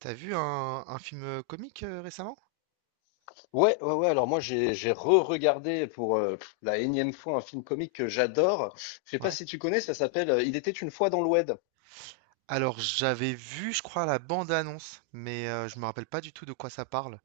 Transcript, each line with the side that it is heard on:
right: T'as vu un film comique récemment?
left: Ouais, ouais, ouais. Alors moi, j'ai re-regardé pour la énième fois un film comique que j'adore. Je sais pas
right: Ouais.
left: si tu connais, ça s'appelle Il était une fois dans l'Oued.
right: Alors j'avais vu, je crois, la bande-annonce, mais je me rappelle pas du tout de quoi ça parle.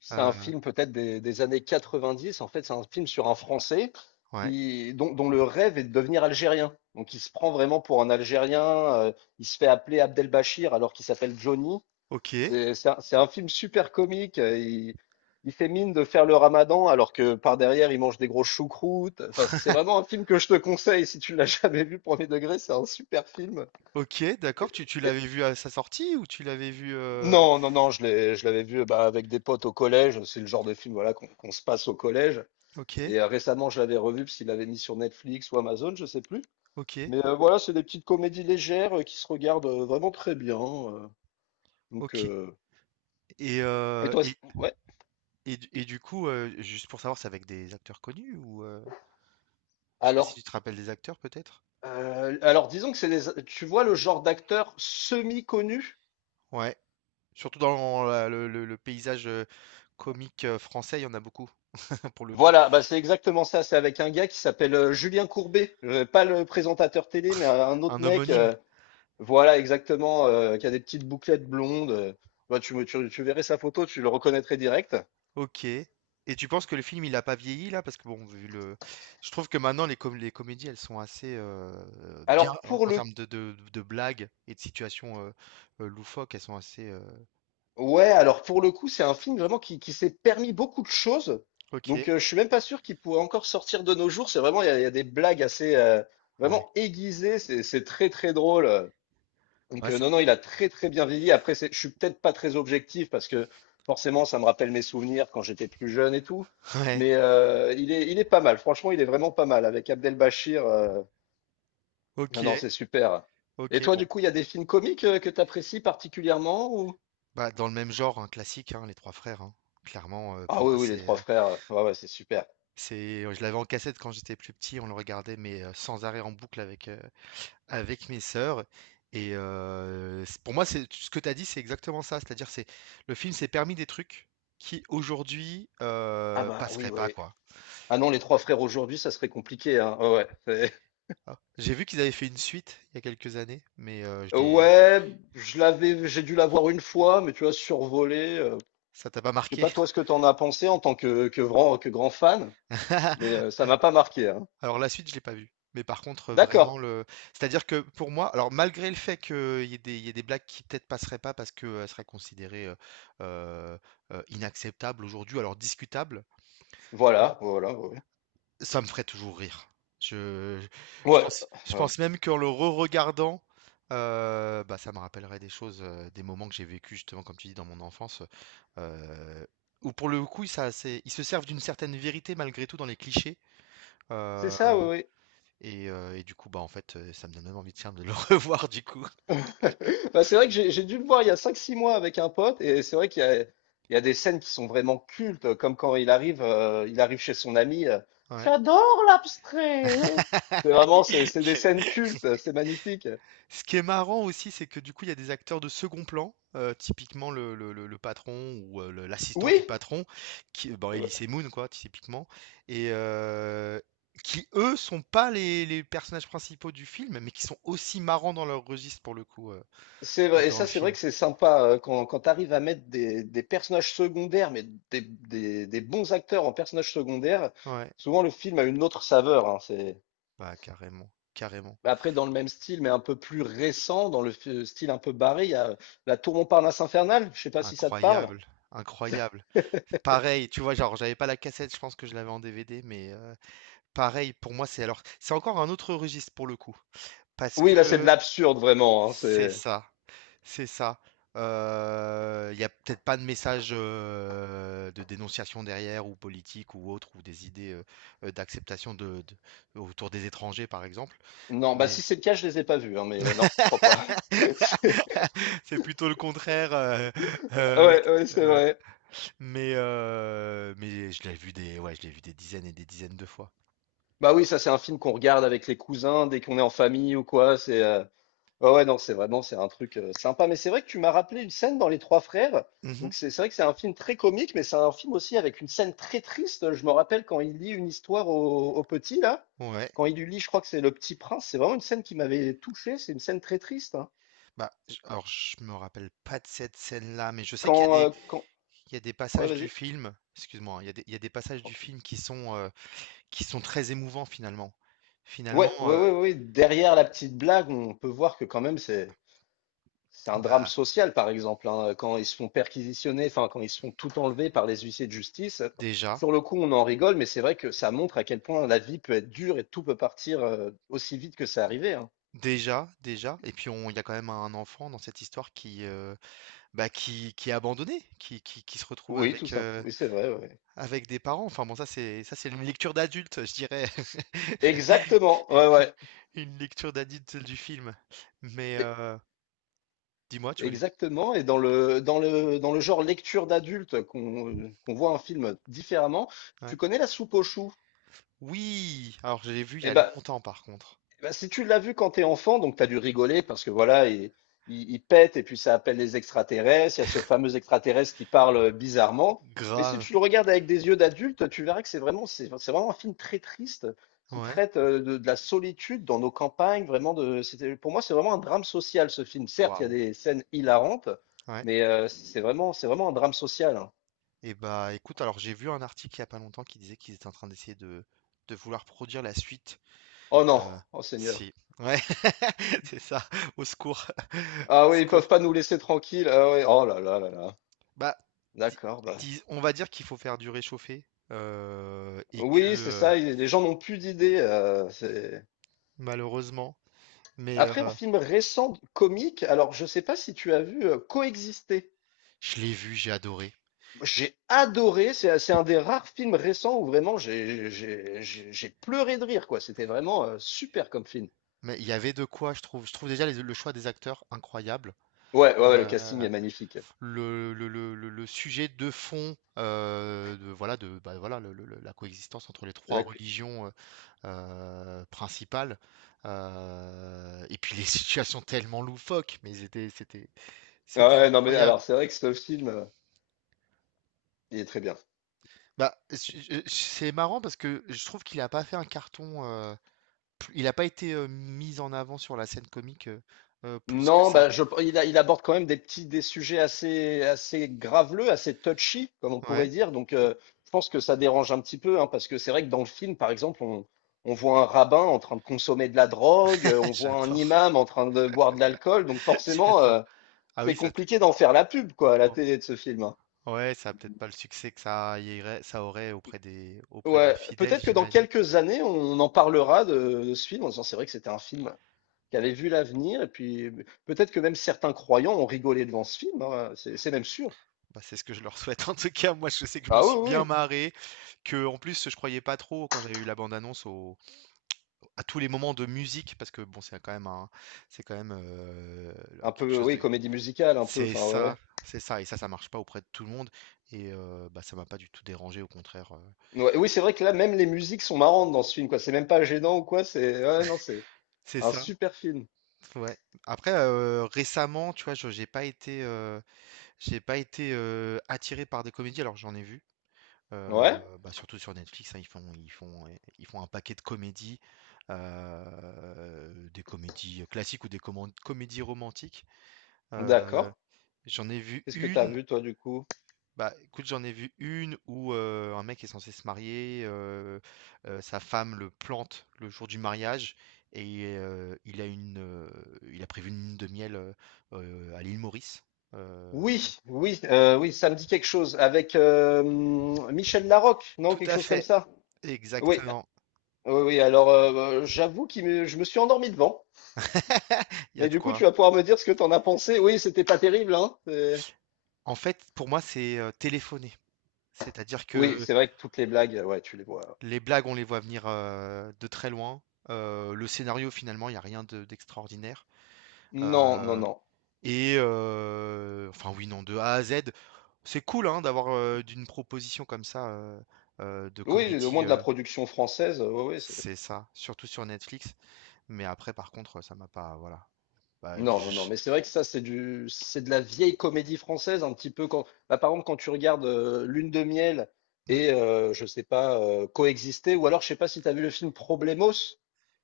left: C'est
right: Euh,
left: un film peut-être des années 90. En fait, c'est un film sur un Français
right: ouais.
left: qui dont, dont le rêve est de devenir algérien. Donc, il se prend vraiment pour un Algérien. Il se fait appeler Abdelbachir alors qu'il s'appelle Johnny.
right: Ok.
left: C'est un film super comique. Il fait mine de faire le ramadan alors que par derrière, il mange des grosses choucroutes. Enfin, c'est vraiment un film que je te conseille si tu ne l'as jamais vu, premier degré. C'est un super film.
right: Ok, d'accord.
left: Et-
right: Tu
left: et-
right: l'avais vu à sa sortie ou tu l'avais vu
left: Non, non, non, je l'avais vu bah, avec des potes au collège. C'est le genre de film voilà, qu'on se passe au collège.
right: Ok,
left: Et récemment, je l'avais revu parce qu'il l'avait mis sur Netflix ou Amazon, je sais plus.
right: ok,
left: Mais voilà, c'est des petites comédies légères qui se regardent vraiment très bien. Donc,
right: ok. Et,
left: et
right: euh,
left: toi,
right: et,
left: ouais.
right: et du coup, juste pour savoir, c'est avec des acteurs connus ou je sais pas si
left: Alors,
right: tu te rappelles des acteurs peut-être?
left: alors disons que c'est des tu vois le genre d'acteur semi-connu?
right: Ouais. Surtout dans le paysage comique français, il y en a beaucoup, pour le coup.
left: Voilà, bah, c'est exactement ça, c'est avec un gars qui s'appelle, Julien Courbet, pas le présentateur télé, mais un autre
right: Un
left: mec,
right: homonyme?
left: voilà exactement, qui a des petites bouclettes blondes, bah, tu verrais sa photo, tu le reconnaîtrais direct.
right: OK. Et tu penses que le film, il a pas vieilli là? Parce que bon, vu le je trouve que maintenant les comédies, elles sont assez, bien
left: Alors
right: en
left: pour
right: en
left: le
right: termes de blagues et de situations, loufoques, elles sont assez,
left: Ouais, alors pour le coup, c'est un film vraiment qui s'est permis beaucoup de choses,
right: OK,
left: donc je suis même pas sûr qu'il pourrait encore sortir de nos jours. C'est vraiment il y a des blagues assez,
right: ouais.
left: vraiment aiguisées, c'est très, très drôle. Donc,
right: Ouais, ça
left: non, non, il a très très bien vieilli. Après, je suis peut-être pas très objectif parce que forcément, ça me rappelle mes souvenirs quand j'étais plus jeune et tout.
right: ouais,
left: Mais il est pas mal. Franchement, il est vraiment pas mal avec Abdelbachir. Non, non,
right: OK,
left: c'est super. Et
right: OK,
left: toi, du
right: bon.
left: coup, il y a des films comiques que tu apprécies particulièrement ou...
right: Bah, dans le même genre, hein, classique, hein, Les 3 frères, hein. Clairement, pour
left: Ah
right: moi,
left: oui, oui, Les Trois Frères. Ouais, ouais, c'est super.
right: c'est je l'avais en cassette quand j'étais plus petit, on le regardait, mais, sans arrêt en boucle avec, avec mes sœurs et c pour moi, c'est ce que tu as dit, c'est exactement ça. C'est-à-dire, c'est le film s'est permis des trucs qui aujourd'hui,
left: Ah bah oui,
right: passeraient pas,
left: oui.
right: quoi.
left: Ah non, Les Trois Frères aujourd'hui, ça serait compliqué, hein. Ouais, ouais. c'est-
right: Ah, j'ai vu qu'ils avaient fait une suite il y a quelques années, mais je l'ai
left: Ouais, j'ai dû la voir une fois, mais tu vois, survolé.
right: ça t'a pas
left: Je sais
right: marqué?
left: pas toi ce que tu en as pensé en tant que grand fan, mais ça m'a pas marqué. Hein.
right: Alors la suite, je l'ai pas vue, mais par contre, vraiment
left: D'accord.
right: le c'est-à-dire que pour moi alors malgré le fait qu'il y ait des blagues qui peut-être passeraient pas parce qu'elles seraient considérées, heu inacceptables aujourd'hui, alors discutables.
left: Voilà, voilà, ouais.
right: Ça me ferait toujours rire. Je je
left: Ouais,
right: pense je
left: euh,
right: pense même qu'en le re-regardant, bah, ça me rappellerait des choses, des moments que j'ai vécu justement comme tu dis dans mon enfance, où pour le coup, ça c'est ils se servent d'une certaine vérité malgré tout dans les clichés,
left: c'est
right: heu
left: ça, oui,
right: et du coup, bah, en fait, ça me donne même envie de, tiens, de le revoir du coup.
left: oui. Bah, c'est vrai que j'ai dû le voir il y a 5, 6 mois avec un pote, et c'est vrai qu'il y a des scènes qui sont vraiment cultes, comme quand il arrive chez son ami.
right: Ouais.
left: J'adore l'abstrait. Hein. C'est vraiment, c'est des scènes cultes, c'est magnifique.
right: Ce qui est marrant aussi, c'est que du coup, il y a des acteurs de second plan, typiquement le patron ou, le l'assistant du
left: Oui,
right: patron qui bon, Elie Moon, quoi, typiquement et qui eux sont pas les personnages principaux du film, mais qui sont aussi marrants dans leur registre pour le coup,
left: c'est vrai, et
right: dans
left: ça,
right: le
left: c'est vrai
right: film.
left: que c'est sympa quand tu arrives à mettre des personnages secondaires, mais des bons acteurs en personnages secondaires.
right: Ouais,
left: Souvent, le film a une autre saveur. Hein, c'est...
right: bah, carrément, carrément.
left: Bah, après, dans le même style, mais un peu plus récent, dans le style un peu barré, il y a La Tour Montparnasse infernale. Je sais pas si ça te parle.
right: Incroyable, incroyable. Pareil, tu vois, genre, j'avais pas la cassette, je pense que je l'avais en DVD, mais pareil pour moi, c'est alors c'est encore un autre registre pour le coup. Parce
left: Oui, là, c'est de
right: que
left: l'absurde, vraiment. Hein,
right: C'est
left: c'est...
right: ça, c'est ça. Il n'y a peut-être pas de message de dénonciation derrière, ou politique, ou autre, ou des idées d'acceptation de, autour des étrangers, par exemple.
left: Non, bah
right: Mais
left: si c'est le cas, je les ai pas vus, hein, mais non, je crois pas. C'est-
right: c'est plutôt le contraire. Euh,
left: Ouais,
right: avec,
left: ouais, c'est
right: euh,
left: vrai.
right: mais je l'ai vu des, ouais, je l'ai vu des dizaines et des dizaines de fois.
left: Bah oui, ça, c'est un film qu'on regarde avec les cousins dès qu'on est en famille ou quoi. C'est Ouais, ouais, non, c'est vraiment, c'est un truc sympa. Mais c'est vrai que tu m'as rappelé une scène dans Les Trois Frères. Donc
right: Mhm.
left: c'est vrai que c'est un film très comique, mais c'est un film aussi avec une scène très triste. Je me rappelle quand il lit une histoire au petit, là.
right: Ouais.
left: Quand il lui lit, je crois que c'est Le Petit Prince. C'est vraiment une scène qui m'avait touché. C'est une scène très triste. Hein.
right: Bah, alors je me rappelle pas de cette scène-là, mais je sais qu'il y a
left: Quand,
right: des,
left: euh, quand...
right: il y a des
left: Ouais,
right: passages du
left: vas-y,
right: film, excuse-moi, hein, il y a des passages du
left: tranquille.
right: film qui sont très émouvants finalement.
left: Ouais,
right: Finalement,
left: ouais, ouais, ouais, ouais. Derrière la petite blague, on peut voir que quand même, c'est... C'est un drame
right: bah
left: social, par exemple, hein, quand ils se font perquisitionner, enfin, quand ils se font tout enlever par les huissiers de justice.
right: déjà,
left: Sur le coup, on en rigole, mais c'est vrai que ça montre à quel point la vie peut être dure et tout peut partir aussi vite que c'est arrivé. Hein.
right: déjà, déjà, et puis il y a quand même un enfant dans cette histoire qui, bah, qui est abandonné, qui se retrouve
left: Oui, tout
right: avec,
left: simple.
right: euh,
left: Oui, c'est vrai. Ouais.
right: avec des parents. Enfin bon, ça c'est une lecture d'adulte, je dirais.
left: Exactement. Ouais, ouais.
right: Une lecture d'adulte du film. Mais
left: Et-
right: dis-moi, tu voulais.
left: exactement. Et dans le, dans le genre lecture d'adulte qu'on voit un film différemment, tu
right: Ouais.
left: connais La Soupe aux choux?
right: Oui, alors je l'ai vu il y a
left: Eh ben,
right: longtemps par contre.
left: Eh ben, si tu l'as vu quand t'es enfant, donc t'as dû rigoler parce que voilà, il pète et puis ça appelle les extraterrestres. Il y a ce fameux extraterrestre qui parle bizarrement. Mais si
right: Grave.
left: tu le regardes avec des yeux d'adulte, tu verras que c'est vraiment, c'est vraiment un film très triste qui
right: Ouais.
left: traite de la solitude dans nos campagnes. Pour moi, c'est vraiment un drame social ce film. Certes, il y a
right: Waouh.
left: des scènes hilarantes,
right: Ouais.
left: mais c'est vraiment un drame social. Hein.
right: Et bah écoute, alors j'ai vu un article il y a pas longtemps qui disait qu'ils étaient en train d'essayer de, vouloir produire la suite.
left: Oh non,
right: Euh,
left: oh Seigneur.
right: Si. Ouais, c'est ça. Au secours.
left: Ah
right: Au
left: oui, ils peuvent
right: secours.
left: pas nous laisser tranquilles. Ah oui, oh là là là là.
right: Bah, di-
left: D'accord, bah.
right: on va dire qu'il faut faire du réchauffé et que
left: Oui, c'est ça, les gens n'ont plus d'idées.
right: malheureusement, mais
left: Après, un film récent, comique, alors je sais pas si tu as vu Coexister.
right: je l'ai vu, j'ai adoré.
left: J'ai adoré, c'est un des rares films récents où vraiment j'ai pleuré de rire, quoi. C'était vraiment super comme film.
right: Mais il y avait de quoi, je trouve. Je trouve déjà le choix des acteurs incroyable.
left: Ouais, ouais, ouais, le casting est
right: Euh,
left: magnifique.
right: le sujet de fond de, voilà, bah, voilà, la coexistence entre les trois
left: D'ac-
right: religions principales, et puis les situations tellement loufoques, mais c'était
left: Ouais, non, mais alors
right: incroyable.
left: c'est vrai que ce film, il est très bien.
right: Bah, c'est marrant parce que je trouve qu'il n'a pas fait un carton, il n'a pas été mis en avant sur la scène comique plus que
left: Non,
right: ça.
left: bah, il aborde quand même des sujets assez, assez graveleux, assez touchy, comme on pourrait
right: Ouais,
left: dire. Donc, je pense que ça dérange un petit peu, hein, parce que c'est vrai que dans le film, par exemple, on voit un rabbin en train de consommer de la drogue, on voit un
right: j'adore,
left: imam en train de boire de l'alcool. Donc, forcément,
right: j'adore. Ah oui,
left: c'est
right: ça.
left: compliqué d'en faire la pub, quoi, à la télé de ce film. Hein.
right: Ouais, ça a peut-être pas le succès que ça aurait auprès des
left: Ouais,
right: fidèles,
left: peut-être que dans
right: j'imagine.
left: quelques années, on en parlera de ce film en disant c'est vrai que c'était un film qui avait vu l'avenir, et puis peut-être que même certains croyants ont rigolé devant ce film, hein, c'est même sûr.
right: Bah, c'est ce que je leur souhaite. En tout cas, moi, je sais que je me
left: Ah oui,
right: suis bien
left: oui,
right: marré, que en plus, je croyais pas trop quand j'avais eu la bande-annonce à tous les moments de musique, parce que bon, c'est quand même c'est quand même euh,
left: un
right: quelque
left: peu,
right: chose
left: oui,
right: de.
left: comédie musicale, un peu,
right: C'est
left: enfin, ouais, ouais.
right: ça, c'est ça, et ça, ça marche pas auprès de tout le monde, et bah, ça m'a pas du tout dérangé, au contraire.
left: Ouais, oui, c'est vrai que là, même les musiques sont marrantes dans ce film, quoi. C'est même pas gênant ou quoi, c'est, ouais, non, c'est
right: C'est
left: un
right: ça,
left: super film.
right: ouais. Après, récemment, tu vois, j'ai pas été. J'ai pas été attiré par des comédies, alors j'en ai vu.
left: Ouais,
right: Bah, surtout sur Netflix, hein, ils font un paquet de comédies, des comédies classiques ou des comédies romantiques. Euh,
left: d'accord.
right: j'en ai vu
left: Qu'est-ce que t'as
right: une,
left: vu, toi, du coup?
right: bah écoute, j'en ai vu une où un mec est censé se marier, sa femme le plante le jour du mariage et il a prévu une lune de miel à l'île Maurice. Euh,
left: Oui, oui, oui, ça me dit quelque chose. Avec Michel Larocque, non,
right: Tout
left: quelque
right: à
left: chose comme
right: fait.
left: ça. Oui,
right: Exactement.
left: oui, oui. Alors, j'avoue que je me suis endormi devant.
right: Il y a
left: Mais
right: de
left: du coup, tu
right: quoi.
left: vas pouvoir me dire ce que t'en as pensé. Oui, c'était pas terrible, hein.
right: En fait, pour moi, c'est téléphoné. C'est-à-dire
left: Oui,
right: que
left: c'est vrai que toutes les blagues, ouais, tu les vois, ouais.
right: les blagues, on les voit venir de très loin. Le scénario, finalement, il n'y a rien d'extraordinaire.
left: Non, non,
right: Euh,
left: non.
right: et, enfin, oui, non, de A à Z, c'est cool hein, d'une proposition comme ça de
left: Oui, au moins
right: comédie.
left: de la production française, oui, oui.
right: C'est ça, surtout sur Netflix. Mais après, par contre, ça m'a pas. Voilà. Bah,
left: Non, non, non, mais c'est vrai que ça, c'est de la vieille comédie française, un petit peu quand, bah, par exemple, quand tu regardes Lune de miel
right: je- hmm,
left: et, je sais pas, Coexister, ou alors, je sais pas si tu as vu le film Problemos,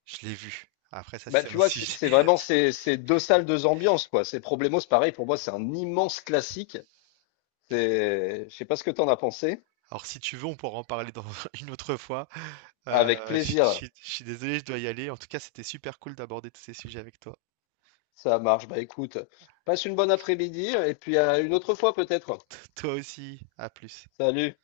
right: je l'ai vu. Après, ça,
left: bah,
right: c'est
left: tu
right: un
left: vois que c'est
right: sujet.
left: c'est vraiment ces deux salles, deux ambiances, quoi. C'est Problemos, pareil, pour moi, c'est un immense classique. Je sais pas ce que t'en as pensé.
right: Alors si tu veux, on pourra en parler dans une autre fois. Heu,
left: Avec
right: je je
left: plaisir,
right: suis je suis désolé, je dois y aller. En tout cas, c'était super cool d'aborder tous ces sujets avec toi.
left: ça marche. Bah, écoute, passe une bonne après-midi, et puis à une autre fois, peut-être.
right: Toi aussi, à plus.
left: Salut.